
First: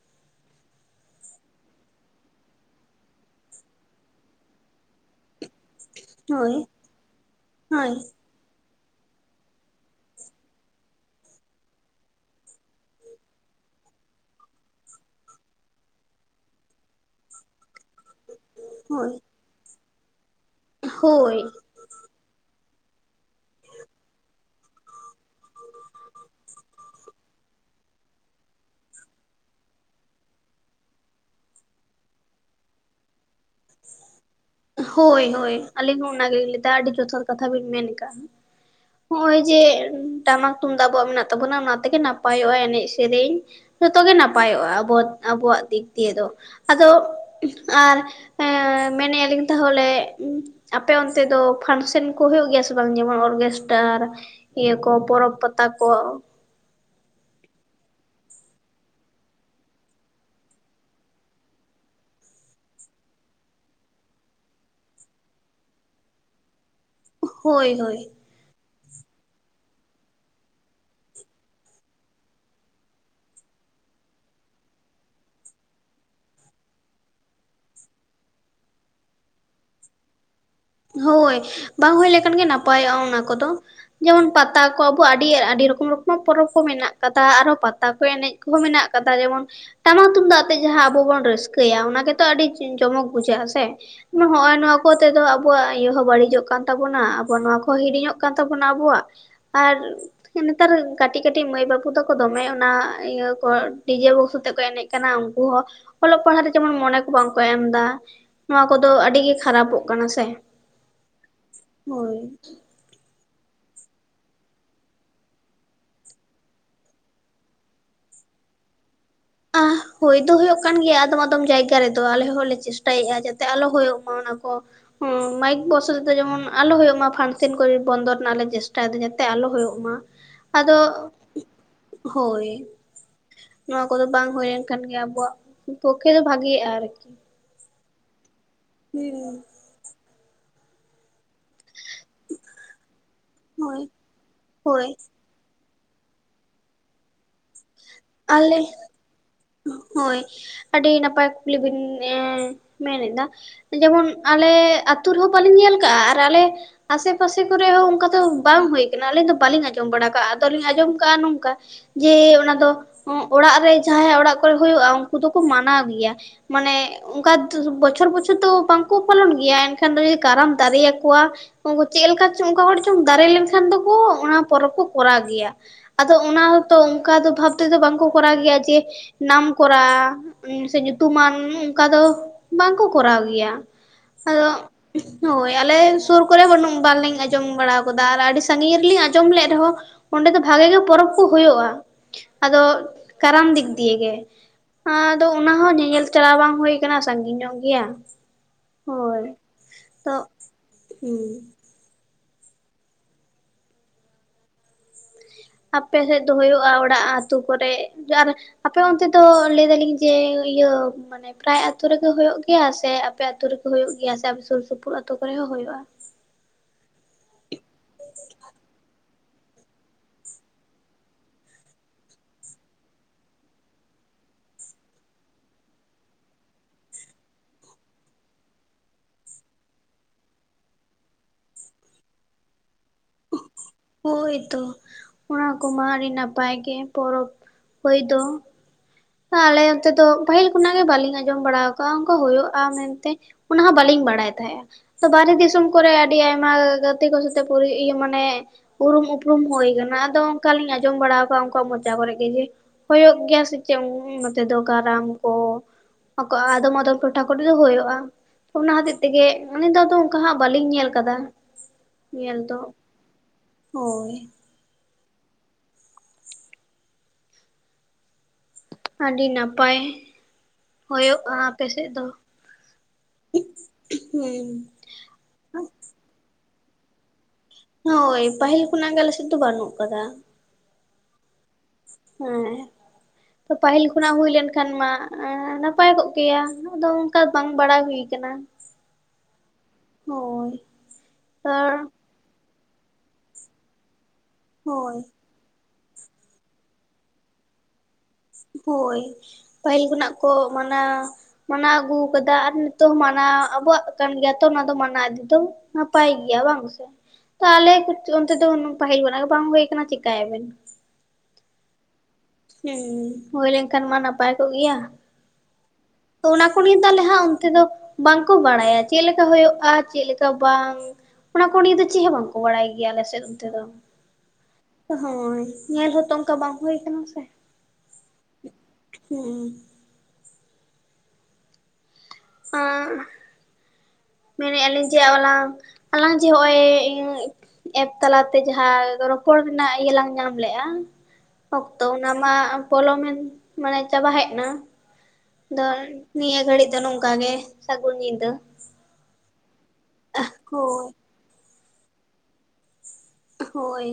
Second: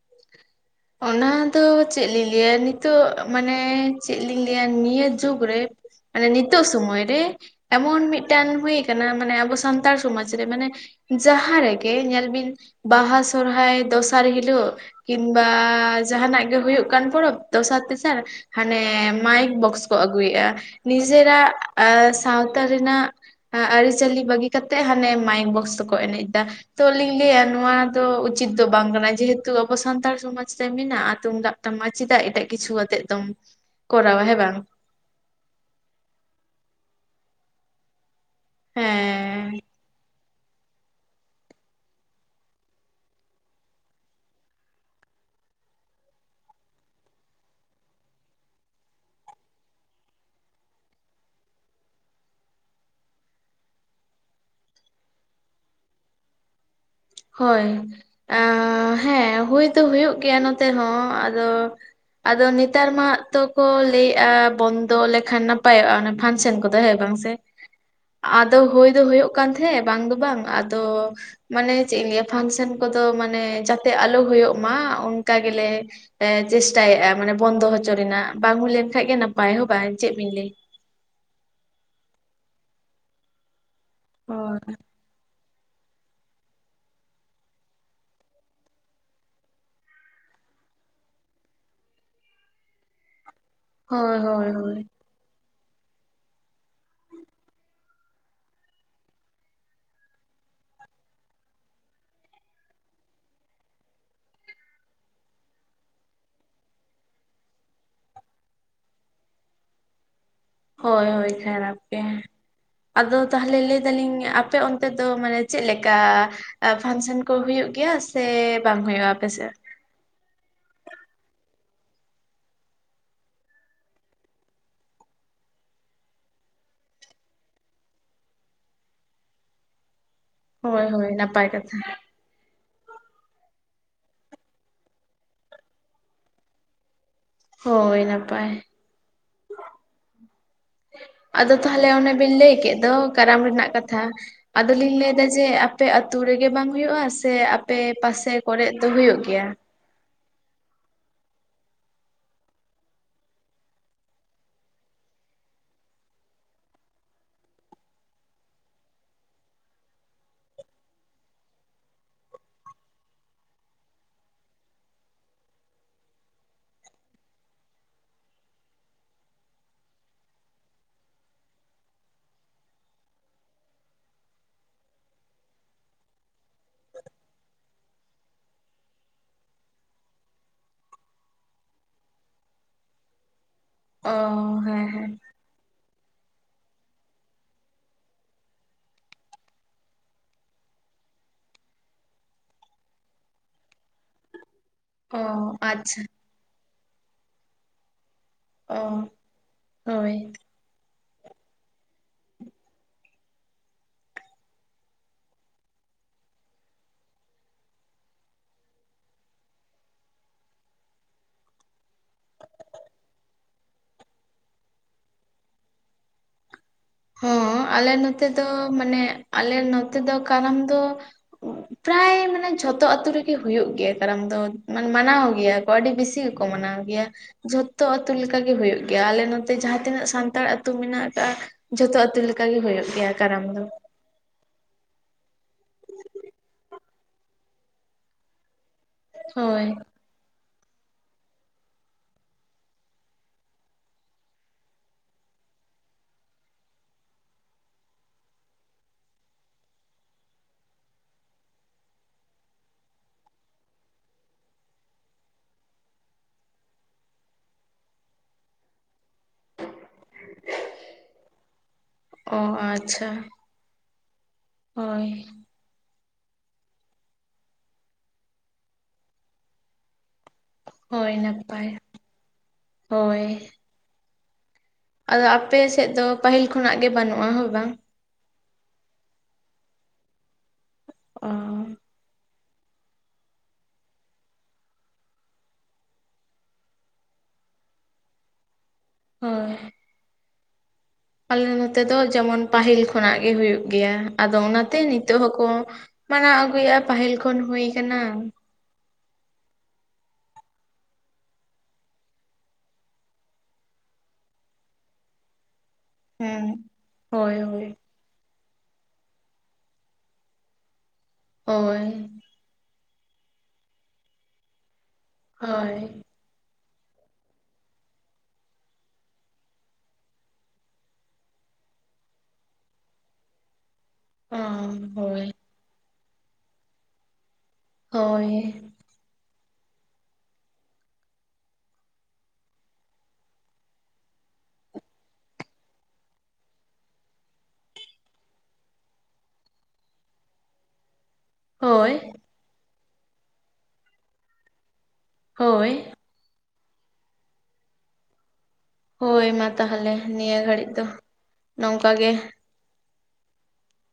[inaudible] ᱚᱱᱟ ᱫᱚ ᱪᱮᱫ ᱞᱤᱧ ᱞᱟᱹᱭᱟ ᱱᱤᱛᱚᱜ ᱢᱟᱱᱮ ᱪᱮᱫ ᱞᱤᱧ ᱞᱟᱹᱭᱟ ᱱᱤᱭᱟᱹ ᱡᱩᱜᱽ ᱨᱮ ᱢᱟᱱᱮ ᱦᱳᱭ ᱱᱤᱛᱚᱜ ᱥᱚᱢᱚᱭ ᱨᱮ ᱦᱳᱭ ᱮᱢᱚᱱ ᱢᱤᱫ ᱢᱤᱫᱴᱟᱱ ᱦᱩᱭ ᱟᱠᱟᱱᱟ ᱢᱟᱱᱮ ᱟᱵᱚ ᱥᱟᱱᱛᱟᱲ ᱥᱚᱢᱟᱡᱽ ᱨᱮ ᱢᱟᱱᱮ ᱡᱟᱦᱟᱸ ᱨᱮᱜᱮ ᱧᱮᱞ ᱵᱤᱱ ᱵᱟᱦᱟ ᱥᱚᱨᱦᱟᱭ ᱫᱚᱥᱟᱨ ᱦᱤᱞᱳᱜ ᱠᱤᱢᱵᱟ ᱡᱟᱦᱟᱱᱟᱜ ᱜᱮ ᱦᱩᱭᱩᱜ ᱠᱟᱱ ᱯᱚᱨᱚᱵᱽ ᱫᱚᱥᱟᱨ ᱛᱮᱥᱟᱨ ᱦᱟᱱᱮ ᱦᱳᱭ ᱢᱟᱭᱤᱠ ᱵᱚᱠᱥ ᱠᱚ ᱟᱜᱩᱭᱮᱫ-ᱟ ᱦᱳᱭ ᱱᱤᱡᱮᱨᱟᱜ ᱟᱨ ᱥᱟᱶᱛᱟ ᱨᱮᱱᱟᱜ ᱟᱹᱨᱤᱪᱟᱹᱞᱤ ᱵᱟᱹᱜᱤ ᱠᱟᱛᱮᱜ ᱦᱟᱱᱮ ᱢᱟᱭᱤᱠ ᱵᱚᱠᱥ ᱛᱮᱠᱚ ᱮᱱᱮᱡ ᱮᱫᱟ ᱛᱚ ᱞᱤᱧ ᱞᱟᱹᱭᱟ ᱱᱚᱣᱟ ᱫᱚ ᱩᱪᱤᱛ ᱫᱚ ᱵᱟᱝ ᱠᱟᱱᱟ ᱡᱮᱦᱮᱛᱩ ᱟᱵᱚ ᱥᱟᱱᱛᱟᱲ ᱥᱚᱢᱟᱡ ᱨᱮ ᱢᱮᱱᱟᱜ-ᱟ ᱛᱩᱢᱫᱟᱜ ᱴᱟᱢᱟᱠ ᱪᱮᱫᱟᱜ ᱮᱴᱟᱜ ᱠᱤᱪᱷᱩ ᱟᱛᱮ ᱫᱚᱢ ᱠᱚᱨᱟᱣᱟ ᱦᱮᱸ ᱵᱟᱝ ᱦᱳᱭ ᱦᱳᱭ ᱟᱹᱞᱤᱧ ᱦᱚᱸ ᱚᱱᱟ ᱜᱮᱞᱤᱧ ᱞᱟᱹᱭᱫᱟ ᱟᱹᱰᱤ ᱡᱚᱛᱷᱟᱛ ᱠᱟᱛᱷᱟ ᱵᱤᱱ ᱢᱮᱱ ᱟᱠᱟᱫ-ᱟ ᱦᱚᱜ-ᱚᱭ ᱦᱮᱸ ᱡᱮ ᱴᱟᱢᱟᱠ ᱛᱩᱢᱫᱟᱜ ᱟᱵᱚᱣᱟᱜ ᱢᱮᱱᱟᱜ ᱛᱟᱵᱚᱱᱟ ᱚᱱᱟ ᱛᱮᱜᱮ ᱱᱟᱯᱟᱭᱚᱜ-ᱟ ᱮᱱᱮᱡ ᱥᱮᱨᱮᱧ ᱡᱚᱛᱚ ᱜᱮ ᱱᱟᱯᱟᱭᱚᱜ-ᱟ ᱟᱵᱚ ᱟᱵᱚᱣᱟᱜ ᱫᱤᱠ ᱫᱤᱭᱮ ᱫᱚ ᱟᱫᱚ ᱟᱨ ᱢᱮᱱᱮᱜ ᱟᱞᱤᱧ ᱛᱟᱦᱚᱞᱮ ᱟᱯᱮ ᱚᱱᱛᱮ ᱫᱚ ᱯᱷᱟᱱᱥᱮᱱ ᱠᱚ ᱦᱩᱭᱩᱜ ᱜᱮᱭᱟ ᱥᱮ ᱵᱟᱝ ᱡᱮᱢᱚᱱ ᱚᱨᱠᱮᱥᱴᱟᱨ ᱤᱭᱟᱹ ᱠᱚ ᱯᱚᱨᱚᱵᱽ ᱯᱟᱛᱟ ᱠᱚ ᱦᱳᱭ ᱦᱮᱸ ᱦᱩᱭ ᱫᱚ ᱦᱩᱭᱩᱜ ᱜᱮᱭᱟ ᱱᱚᱛᱮ ᱦᱚᱸ ᱟᱫᱚ ᱟᱫᱚ ᱱᱮᱛᱟᱨ ᱢᱟ ᱛᱚᱠᱚ ᱞᱟᱹᱭᱮᱫ-ᱟ ᱵᱚᱱᱫᱚ ᱞᱮᱠᱷᱟᱱ ᱱᱟᱯᱟᱭᱚᱜ-ᱟ ᱚᱱᱟ ᱯᱷᱟᱱᱥᱮᱱ ᱠᱚᱫᱚ ᱦᱮᱸ ᱵᱟᱝ ᱥᱮ, ᱦᱳᱭ ᱦᱳᱭ ᱟᱫᱚ ᱦᱳᱭ ᱫᱚ ᱦᱩᱭᱩᱜ ᱠᱟᱱ ᱛᱟᱦᱮᱸᱫ ᱵᱟᱝ ᱫᱚ ᱵᱟᱝ ᱟᱫᱚ ᱢᱟᱱᱮ ᱪᱮᱫ ᱤᱧ ᱞᱟᱹᱭᱟ ᱯᱷᱟᱱᱥᱮᱱ ᱠᱚᱫᱚ ᱢᱟᱱᱮ ᱡᱟᱛᱮ ᱟᱞᱚ ᱦᱩᱭᱩᱜ ᱢᱟ ᱚᱱᱠᱟ ᱜᱮᱞᱮ ᱮ ᱪᱮᱥᱴᱟᱭᱮᱫ-ᱟ ᱢᱟᱱᱮ ᱵᱚᱱᱫᱚ ᱦᱚᱪᱚ ᱨᱮᱱᱟᱜ ᱵᱟᱝ ᱦᱩᱭ ᱞᱮᱱᱠᱷᱟᱡ ᱜᱮ ᱱᱟᱯᱟᱭ ᱦᱚᱸ ᱵᱟᱝ ᱪᱮᱫ ᱵᱤᱱ ᱞᱟᱹᱭ ᱦᱳᱭ ᱵᱟᱝ ᱦᱳᱭ ᱞᱮᱠᱷᱟᱱ ᱜᱮ ᱱᱟᱯᱟᱭᱚᱜ-ᱟ ᱚᱱᱟ ᱠᱚᱫᱚ ᱡᱮᱢᱚᱱ ᱦᱳᱭ ᱯᱟᱛᱟ ᱠᱚ ᱟᱵᱚ ᱟᱹᱰᱤ ᱟᱹᱰᱤ ᱨᱚᱠᱚᱢ ᱨᱚᱠᱚᱢ ᱯᱚᱨᱚᱵᱽ ᱠᱚ ᱢᱮᱱᱟᱜ ᱠᱟᱫᱟ ᱟᱨ ᱯᱟᱛᱟ ᱠᱚ ᱮᱱᱮᱡ ᱠᱚᱦᱚᱸ ᱢᱮᱱᱟᱜ ᱠᱟᱫᱟ ᱡᱮᱢᱚᱱ ᱴᱟᱢᱟᱠ ᱛᱩᱢᱫᱟᱜ ᱟᱛᱮᱜ ᱡᱟᱦᱟᱸ ᱟᱵᱚ ᱵᱚᱱ ᱨᱟᱹᱥᱠᱟᱹᱭᱟ ᱚᱱᱟ ᱜᱮᱛᱚ ᱟᱹᱰᱤ ᱡᱚᱢᱚᱠ ᱵᱩᱡᱷᱟᱹᱜ-ᱟ ᱥᱮ ᱦᱳᱭ ᱦᱳᱭ ᱦᱚᱜᱼᱚᱭ ᱱᱚᱣᱟ ᱦᱳᱭ ᱠᱚᱛᱮ ᱫᱚ ᱟᱵᱚᱣᱟᱜ ᱤᱭᱟᱹ ᱦᱚᱸ ᱵᱟᱹᱲᱤᱡᱚᱜ ᱠᱟᱱ ᱛᱟᱵᱚᱱᱟ ᱟᱵᱚ ᱱᱚᱣᱟ ᱠᱚᱦᱚᱸ ᱦᱤᱲᱤᱧᱚᱜ ᱠᱟᱱ ᱛᱟᱵᱚᱱᱟ ᱟᱵᱚᱣᱟᱜ ᱟᱨ ᱱᱮᱛᱟᱨ ᱠᱟᱹᱴᱤᱡ ᱠᱟᱹᱴᱤᱡ ᱢᱟᱹᱭ ᱵᱟᱹᱵᱩ ᱛᱟᱠᱚ ᱫᱚᱢᱮ ᱚᱱᱟ ᱤᱭᱟᱹ ᱠᱚ ᱰᱤᱡᱮ ᱵᱚᱠᱥ ᱠᱟᱛᱮᱜ ᱠᱚ ᱮᱱᱮᱡ ᱠᱟᱱᱟ ᱩᱱᱠᱩ ᱦᱚᱸ ᱚᱞᱚᱜ ᱯᱟᱲᱦᱟᱜ ᱛᱮ ᱡᱮᱢᱚᱱ ᱢᱚᱱᱮ ᱠᱚ ᱵᱟᱝᱠᱚ ᱮᱢ ᱮᱫᱟ ᱱᱚᱣᱟ ᱠᱚᱫᱚ ᱟᱹᱰᱤ ᱜᱮ ᱠᱷᱟᱨᱟᱯᱚᱜ ᱠᱟᱱᱟ ᱥᱮ ᱦᱚᱭ ᱦᱚᱭ ᱠᱷᱟᱨᱟᱯ ᱜᱮ ᱦᱳᱭ ᱟᱫᱚ ᱛᱟᱦᱚᱞᱮ ᱞᱟᱹᱭ ᱮ ᱫᱟᱞᱤᱧ ᱟᱯᱮ ᱚᱱᱛᱮ ᱫᱚ ᱢᱟᱱᱮ ᱪᱮᱫ ᱞᱮᱠᱟ ᱯᱷᱟᱱᱥᱮᱱ ᱠᱚ ᱦᱩᱭᱩᱜ ᱜᱮᱭᱟ ᱥᱮ ᱵᱟᱝ ᱦᱩᱭᱩᱜᱼᱟ ᱟᱯᱮᱥᱮᱫ ᱦᱩᱭ ᱫᱚ ᱦᱩᱭᱩᱜ ᱠᱟᱱ ᱜᱮᱭᱟ ᱟᱫᱚᱢ ᱟᱫᱚᱢ ᱡᱟᱭᱜᱟ ᱨᱮᱫᱚ ᱟᱞᱮ ᱦᱚᱸᱞᱮ ᱪᱮᱥᱴᱟᱭᱮᱜᱼᱟ ᱡᱟᱛᱮ ᱟᱞᱚ ᱦᱩᱭᱩᱜ ᱢᱟ ᱚᱱᱟ ᱠᱚ ᱦᱮ ᱢᱟᱭᱤᱠ ᱵᱚᱥ ᱠᱚᱛᱮ ᱡᱮᱢᱚᱱ ᱟᱞᱚ ᱦᱩᱭᱩᱜ ᱢᱟ ᱯᱷᱟᱱᱥᱮᱱ ᱠᱚᱨᱮ ᱵᱚᱱᱫᱚ ᱨᱮᱱᱟᱜ ᱞᱮ ᱪᱮᱥᱴᱟᱭᱮᱫᱟ ᱡᱟᱛᱮ ᱟᱞᱚ ᱦᱩᱭᱩᱜ ᱢᱟ ᱟᱫᱚ, ᱦᱳᱭ ᱦᱳᱭ ᱱᱟᱯᱟᱭ ᱠᱟᱛᱷᱟ ᱦᱚᱭ ᱠᱚᱫᱚ ᱵᱟᱝ ᱦᱩᱭ ᱞᱮᱱᱠᱷᱟᱱ ᱜᱮ ᱟᱵᱚᱣᱟᱜ ᱯᱚᱠᱠᱷᱮ ᱫᱚ ᱵᱷᱟᱜᱤᱜᱼᱟ ᱟᱨᱠᱤ ᱦᱚᱭ ᱱᱟᱯᱟᱭ ᱦᱩᱸ ᱟᱫᱚ ᱛᱟᱦᱚᱞᱮ ᱚᱱᱮ ᱵᱮᱱ ᱞᱟᱹᱭ ᱠᱮᱫ ᱫᱚ ᱠᱟᱨᱟᱢ ᱨᱮᱱᱟᱜ ᱦᱳᱭ ᱠᱟᱛᱷᱟ ᱦᱳᱭ ᱟᱫᱚᱞᱤᱧ ᱞᱟᱹᱭ ᱢᱮᱱᱟ ᱡᱮ ᱟᱯᱮ ᱟᱛᱳ ᱨᱮᱜᱮ ᱵᱟᱝ ᱦᱩᱭᱩᱜᱼᱟ ᱥᱮ ᱟᱯᱮ ᱯᱟᱥᱮ ᱠᱚᱨᱮ ᱫᱚ ᱦᱩᱭᱩᱜ ᱜᱮᱭᱟ ᱦᱚᱭ ᱟᱹᱰᱤ ᱱᱟᱯᱟᱭ ᱠᱩᱠᱞᱤ ᱵᱤᱱ ᱢᱮᱱ ᱮᱫᱟ ᱡᱮᱢᱚᱱ ᱟᱞᱮ ᱟᱹᱛᱩ ᱨᱮᱦᱚᱸ ᱵᱟᱞᱤᱧ ᱧᱮᱞ ᱠᱟᱜᱼᱟ ᱟᱨ ᱟᱞᱮ ᱟᱥᱮ ᱯᱟᱥᱮ ᱠᱚᱨᱮ ᱦᱚᱸ ᱚᱱᱠᱟ ᱫᱚ ᱵᱟᱝ ᱦᱩᱭ ᱠᱟᱱᱟ ᱟᱹᱞᱤᱧ ᱫᱚ ᱵᱟᱹᱞᱤᱧ ᱟᱸᱡᱚᱢ ᱵᱟᱲᱟ ᱠᱟᱜᱼᱟ ᱟᱫᱚᱞᱤᱧ ᱟᱸᱡᱚᱢ ᱠᱟᱜᱼᱟ ᱱᱚᱝᱠᱟ ᱡᱮ ᱚᱱᱟ ᱫᱚ ᱚᱲᱟᱜ ᱨᱮ ᱡᱟᱦᱟᱸᱭ ᱚᱲᱟᱜ ᱠᱚᱨᱮ ᱦᱩᱭᱩᱜᱼᱟ ᱩᱱᱠᱩ ᱫᱚᱠᱚ ᱢᱟᱱᱟᱣ ᱜᱮᱭᱟ ᱢᱟᱱᱮ ᱚᱱᱠᱟ ᱵᱚᱪᱷᱚᱨ ᱵᱚᱪᱷᱚᱨ ᱫᱚ ᱵᱟᱝᱠᱚ ᱯᱟᱞᱚᱱ ᱜᱮᱭᱟ ᱮᱱᱠᱷᱟᱱ ᱫᱚ ᱡᱩᱫᱤ ᱠᱟᱨᱟᱢ ᱫᱟᱨᱮᱭᱟ ᱠᱚᱣᱟ ᱩᱱᱠᱩ ᱪᱮᱫ ᱞᱮᱠᱟ ᱪᱚᱝ ᱚᱱᱠᱟ ᱦᱚᱲ ᱪᱚᱝ ᱫᱟᱨᱮ ᱞᱮᱱᱠᱷᱟᱱ ᱫᱚᱠᱚ ᱚᱱᱟ ᱯᱚᱨᱚᱵᱽ ᱠᱚ ᱠᱚᱨᱟᱣ ᱜᱮᱭᱟ ᱟᱫᱚ ᱚᱱᱟ ᱦᱚᱸᱛᱚ ᱚᱱᱠᱟ ᱫᱚ ᱵᱷᱟᱵ ᱛᱮᱫᱚ ᱵᱟᱝᱠᱚ ᱠᱚᱨᱟᱣ ᱜᱮᱭᱟ ᱡᱮ ᱱᱟᱢᱠᱚᱨᱟ ᱥᱮ ᱧᱩᱛᱩᱢᱟᱱ ᱚᱱᱠᱟ ᱫᱚ ᱵᱟᱝᱠᱚ ᱠᱚᱨᱟᱣ ᱜᱮᱭᱟ ᱚ ᱟᱫᱚ ᱦᱮᱸ ᱦᱮᱸ ᱦᱚᱭ ᱟᱞᱮ ᱥᱩᱨ ᱠᱚᱨᱮ ᱵᱟᱹᱱᱩᱜ ᱵᱟᱞᱤᱧ ᱟᱸᱡᱚᱢ ᱵᱟᱲᱟ ᱟᱠᱟᱫᱟ ᱟᱨ ᱟᱹᱰᱤ ᱥᱟᱺᱜᱤᱧ ᱨᱮᱞᱤᱧ ᱟᱸᱡᱚᱢ ᱞᱮᱜ ᱨᱮᱦᱚᱸ ᱚᱸᱰᱮ ᱫᱚ ᱵᱷᱟᱜᱤ ᱜᱮ ᱯᱚᱨᱚᱵᱽ ᱠᱚ ᱦᱩᱭᱩᱜᱼᱟ ᱟᱫᱚ ᱠᱟᱨᱟᱢ ᱫᱤᱠ ᱫᱤᱭᱮ ᱜᱮ ᱚ ᱟᱫᱚ ᱚᱱᱟ ᱦᱚᱸ ᱟᱪᱪᱷᱟ ᱧᱮᱧᱮᱞ ᱪᱟᱞᱟᱣ ᱵᱟᱝ ᱦᱩᱭ ᱠᱟᱱᱟ ᱥᱟᱺᱜᱤᱧ ᱧᱚᱜ ᱜᱤᱭᱟ ᱚ ᱛᱚ ᱦᱳᱭ ᱦᱮᱸ ᱟᱯᱮ ᱥᱮᱫ ᱫᱚ ᱦᱩᱭᱩᱜᱼᱟ ᱚᱲᱟᱜ ᱟᱹᱛᱩ ᱠᱚᱨᱮ ᱟᱨ ᱟᱯᱮ ᱚᱱᱛᱮ ᱫᱚ ᱞᱟᱹᱭ ᱫᱟᱞᱤᱧ ᱡᱮ ᱤᱭᱟᱹ ᱢᱟᱱᱮ ᱯᱨᱟᱭ ᱟᱛᱳ ᱨᱮᱜᱮ ᱦᱩᱭᱩᱜᱳ ᱜᱮᱭᱟ ᱥᱮ ᱟᱯᱮ ᱟᱛᱳ ᱨᱮᱜᱮ ᱦᱩᱭᱩᱜ ᱜᱮᱭᱟ ᱥᱮ ᱟᱨ ᱥᱩᱨ ᱥᱩᱯᱩᱨ ᱟᱛᱳ ᱠᱚᱨᱮ ᱦᱚᱸ ᱦᱩᱭᱩᱜᱼᱟ ᱦᱚᱸ ᱟᱞᱮ ᱱᱚᱛᱮ ᱫᱚ ᱢᱟᱱᱮ ᱟᱞᱮ ᱱᱚᱛᱮ ᱫᱚ ᱠᱟᱨᱟᱢ ᱫᱚ ᱯᱨᱟᱭ ᱢᱟᱱᱮ ᱡᱷᱚᱛᱚ ᱟᱛᱳ ᱨᱮᱜᱮ ᱦᱩᱭᱩᱜ ᱜᱮᱭᱟ ᱠᱟᱨᱟᱢ ᱫᱚ ᱢᱟᱱ ᱢᱟᱱᱟᱣ ᱜᱮᱭᱟ ᱠᱚ ᱟᱹᱰᱤ ᱵᱮᱥᱤ ᱜᱮᱠᱚ ᱢᱟᱱᱟᱣ ᱜᱮᱭᱟ ᱡᱷᱚᱛᱚ ᱟᱹᱛᱩ ᱞᱮᱠᱟᱜᱮ ᱦᱩᱭᱩᱜ ᱜᱮᱭᱟ ᱟᱞᱮ ᱱᱚᱛᱮ ᱡᱟᱦᱟᱸ ᱛᱤᱱᱟᱹᱜ ᱥᱟᱱᱛᱟᱲ ᱟᱹᱛᱩ ᱢᱮᱱᱟᱜ ᱟᱠᱟᱫᱼᱟ ᱡᱷᱚᱛᱚ ᱟᱹᱛᱩ ᱞᱮᱠᱟ ᱜᱮ ᱦᱩᱭᱩᱜ ᱜᱮᱭᱟ ᱠᱟᱨᱟᱢ ᱫᱚ ᱦᱚᱭᱛᱚ ᱚᱱᱟ ᱠᱚᱢᱟ ᱟᱹᱰᱤ ᱱᱟᱯᱟᱭ ᱜᱮ ᱯᱚᱨᱚᱵᱽ ᱦᱚᱭ ᱫᱚ ᱟᱞᱮ ᱦᱳᱭ ᱚᱱᱛᱮ ᱫᱚ ᱯᱟᱹᱦᱤᱞ ᱠᱷᱚᱱᱟᱜ ᱜᱮ ᱵᱟᱹᱞᱤᱧ ᱟᱸᱡᱚᱢ ᱵᱟᱲᱟ ᱟᱠᱟᱫᱼᱟ ᱚᱱᱠᱟ ᱦᱩᱭᱩᱜᱼᱟ ᱢᱮᱱᱛᱮ ᱚᱱᱟ ᱦᱚᱸ ᱵᱟᱹᱞᱤᱧ ᱵᱟᱲᱟᱭ ᱛᱟᱦᱮᱸᱜᱼᱟ ᱵᱟᱦᱦᱮ ᱫᱤᱥᱚᱢ ᱠᱚᱨᱮ ᱟᱹᱰᱤ ᱟᱭᱢᱟ ᱜᱟᱛᱮ ᱠᱚ ᱥᱟᱛᱮᱤ ᱢᱟᱱᱮ ᱩᱨᱩᱢ ᱩᱯᱨᱩᱢ ᱦᱩᱭ ᱟᱠᱟᱱᱟ ᱟᱫᱚ ᱚᱱᱠᱟᱞᱤᱧ ᱟᱸᱡᱚᱢ ᱵᱟᱲᱟ ᱟᱠᱟᱫ ᱩᱱᱠᱩᱣᱟᱜ ᱢᱚᱡᱟ ᱠᱚᱨᱮ ᱜᱮ ᱡᱮ ᱦᱩᱭᱩᱜ ᱜᱮᱭᱟ ᱥᱮ ᱪᱮᱫ ᱱᱚᱛᱮ ᱫᱚ ᱠᱟᱨᱟᱢ ᱠᱚ ᱠᱚᱼᱟ ᱟᱫᱚᱢ ᱟᱫᱚᱢ ᱴᱚᱴᱷᱟ ᱠᱚᱨᱮ ᱫᱚ ᱦᱩᱭᱩᱜᱼᱟ ᱚᱱᱟ ᱦᱚᱛᱮᱡ ᱛᱮᱜᱮ ᱩᱱᱤ ᱫᱚ ᱟ ᱚᱠᱟ ᱦᱚᱸ ᱵᱟᱹᱞᱤᱧ ᱧᱮᱞ ᱟᱠᱟᱫᱟ ᱚ ᱧᱮᱞ ᱫᱚ ᱦᱚᱭ ᱦᱚᱭ ᱟᱹᱰᱤ ᱱᱟᱯᱟᱭ ᱦᱳᱭ ᱦᱳᱭᱳᱜᱼᱟ ᱟᱯᱮ ᱱᱟᱯᱟᱭ ᱥᱮᱫ ᱫᱚ ᱦᱳᱭ ᱦᱩᱸ ᱾ ᱟᱫᱚ ᱟᱯᱮ ᱥᱮᱫ ᱫᱚ ᱯᱟᱹᱦᱤᱞ ᱠᱷᱚᱱᱟᱜ ᱜᱮ ᱵᱟᱹᱱᱩᱜᱼᱟ, ᱦᱳᱭ ᱵᱟᱝ? ᱦᱳᱭ ᱾ ᱯᱟᱹᱦᱤᱞ ᱠᱷᱚᱱᱟᱜ ᱜᱮ ᱟᱞᱮ ᱥᱮᱫ ᱫᱚ ᱵᱟᱹᱱᱩᱜ ᱟᱠᱟᱫᱟ ᱾ ᱚ ᱦᱮᱸ, ᱛᱚ ᱯᱟᱹᱦᱤᱞ ᱠᱷᱚᱱᱟᱜ ᱦᱩᱭ ᱞᱮᱱᱠᱷᱟᱱ ᱢᱟ ᱱᱟᱯᱟᱭ ᱠᱚᱜ ᱠᱮᱭᱟ ᱾ ᱟᱫᱚ ᱚᱱᱠᱟ ᱵᱟᱝ ᱵᱟᱲᱟᱭ ᱦᱩᱭ ᱟᱠᱟᱱᱟ ᱾ ᱦᱳᱭ ᱾ ᱦᱳᱭ ᱾ ᱟᱞᱮ ᱱᱚᱛᱮ ᱫᱚ ᱡᱮᱢᱚᱱ ᱯᱟᱹᱟᱦᱤᱞ ᱠᱷᱚᱱᱟᱜ ᱜᱮ ᱦᱩᱭᱩᱜ ᱜᱮᱭᱟ, ᱟᱫᱚ ᱚᱱᱟᱛᱮ ᱦᱳᱭ ᱱᱤᱛᱚᱜ ᱦᱚᱸ ᱠᱚ ᱢᱟᱱᱟᱣ ᱟᱹᱜᱩᱭᱟ ᱯᱟᱹᱦᱤᱞ ᱠᱷᱚᱱ ᱦᱩᱭ ᱟᱠᱟᱱᱟ ᱾ ᱦᱳᱭ, ᱯᱟᱹᱦᱤᱞ ᱠᱷᱚᱱᱟᱜ ᱠᱚ ᱢᱟᱱᱟᱣ ᱢᱟᱱᱟᱣ ᱟᱹᱜᱩ ᱟᱠᱟᱫᱟ ᱟᱨ ᱱᱤᱛᱚᱜ ᱦᱚᱸ ᱢᱟᱱᱟᱣ ᱟᱵᱚᱣᱟᱜ ᱠᱟᱱ ᱜᱮᱭᱟ ᱛᱚ ᱚᱱᱟ ᱫᱚ ᱢᱟᱱᱟᱣ ᱤᱫ ᱫᱚ ᱾ ᱱᱟᱯᱟᱭ ᱜᱮᱭᱟ ᱦᱮᱸ ᱵᱟᱝ ᱥᱮ, ᱦᱳᱭ ᱛᱚ ᱦᱳᱭ ᱟᱞᱮ ᱚᱱᱛᱮ ᱫᱚ ᱯᱟᱹᱦᱤᱞ ᱠᱷᱚᱱᱟᱜ ᱵᱟᱝ ᱦᱩᱭ ᱠᱟᱱᱟ ᱪᱮᱤᱠᱟᱭᱟᱵᱮᱱ ᱾ ᱦᱳᱭ ᱾ ᱦᱮᱸ, ᱦᱩᱭ ᱞᱮᱱᱠᱷᱟᱱ ᱢᱟ ᱱᱟᱯᱟᱭ ᱠᱚᱜ ᱜᱮᱭᱟ ᱾ ᱦᱳᱭ ᱾ ᱛᱚ ᱚᱱᱟ ᱠᱚ ᱱᱤᱭᱮ ᱫᱚ ᱟᱞᱮ ᱦᱟᱸᱜ ᱚᱱᱛᱮ ᱫᱚ ᱵᱟᱝᱠᱚ ᱵᱟᱲᱟᱭᱟ ᱪᱮᱫ ᱞᱮᱠᱟ ᱦᱩᱭᱩᱜᱼᱟ ᱪᱮᱫᱮᱠᱟ ᱵᱟᱝ ᱾ ᱚᱱᱟ ᱠᱚ ᱱᱤᱭᱟᱹ ᱫᱚ ᱪᱮᱫ ᱦᱚᱸ ᱵᱟᱝᱠᱚ ᱵᱟᱲᱟᱭ ᱜᱮᱭᱟ ᱟᱞᱮ ᱥᱮᱫ ᱚᱱᱛᱮ ᱫᱚ ᱚ ᱾ ᱦᱳᱭ ᱾ ᱧᱮᱞ ᱦᱚᱸᱛᱚ ᱚᱱᱠᱟ ᱵᱟᱝ ᱦᱩᱭ ᱠᱟᱱᱟ ᱥᱮ ᱾ ᱦᱳᱭ ᱾ ᱦᱩᱸ ᱾ ᱦᱮᱸ ᱢᱮᱱᱮᱜᱼᱟ ᱞᱤᱧ ᱡᱮ ᱟᱞᱟᱝ ᱟᱞᱟᱝ ᱡᱮ ᱱᱚᱜᱼᱚᱭ ᱮᱯ ᱛᱟᱞᱟᱛᱮ ᱡᱟᱦᱟᱸ ᱨᱚᱯᱚᱲ ᱨᱮᱱᱟᱜ ᱤᱭᱟᱹ ᱞᱟᱝ ᱧᱟᱢ ᱞᱮᱜᱼᱟ, ᱚᱠᱛᱚ ᱦᱳᱭ ᱚᱱᱟ ᱢᱟ ᱯᱚᱞᱚᱢᱮᱱ ᱢᱟᱱᱮ ᱪᱟᱵᱟ ᱦᱮᱡ ᱮᱱᱟ, ᱦᱳᱭ ᱱᱤᱭᱟᱹ ᱜᱷᱟᱹᱲᱤᱡ ᱫᱚ ᱱᱚᱝᱠᱟ ᱜᱮ ᱥᱟᱹᱜᱩᱱ ᱧᱤᱫᱟᱹ ᱾ ᱦᱳᱭ ᱾ ᱢᱟ ᱛᱟᱦᱚᱞᱮ ᱱᱤᱭᱟᱹ ᱜᱷᱟᱹᱲᱤᱡ ᱫᱚ ᱦᱳᱭ ᱱᱚᱝᱠᱟ ᱜᱮ ᱾ ᱦᱳᱭ ᱾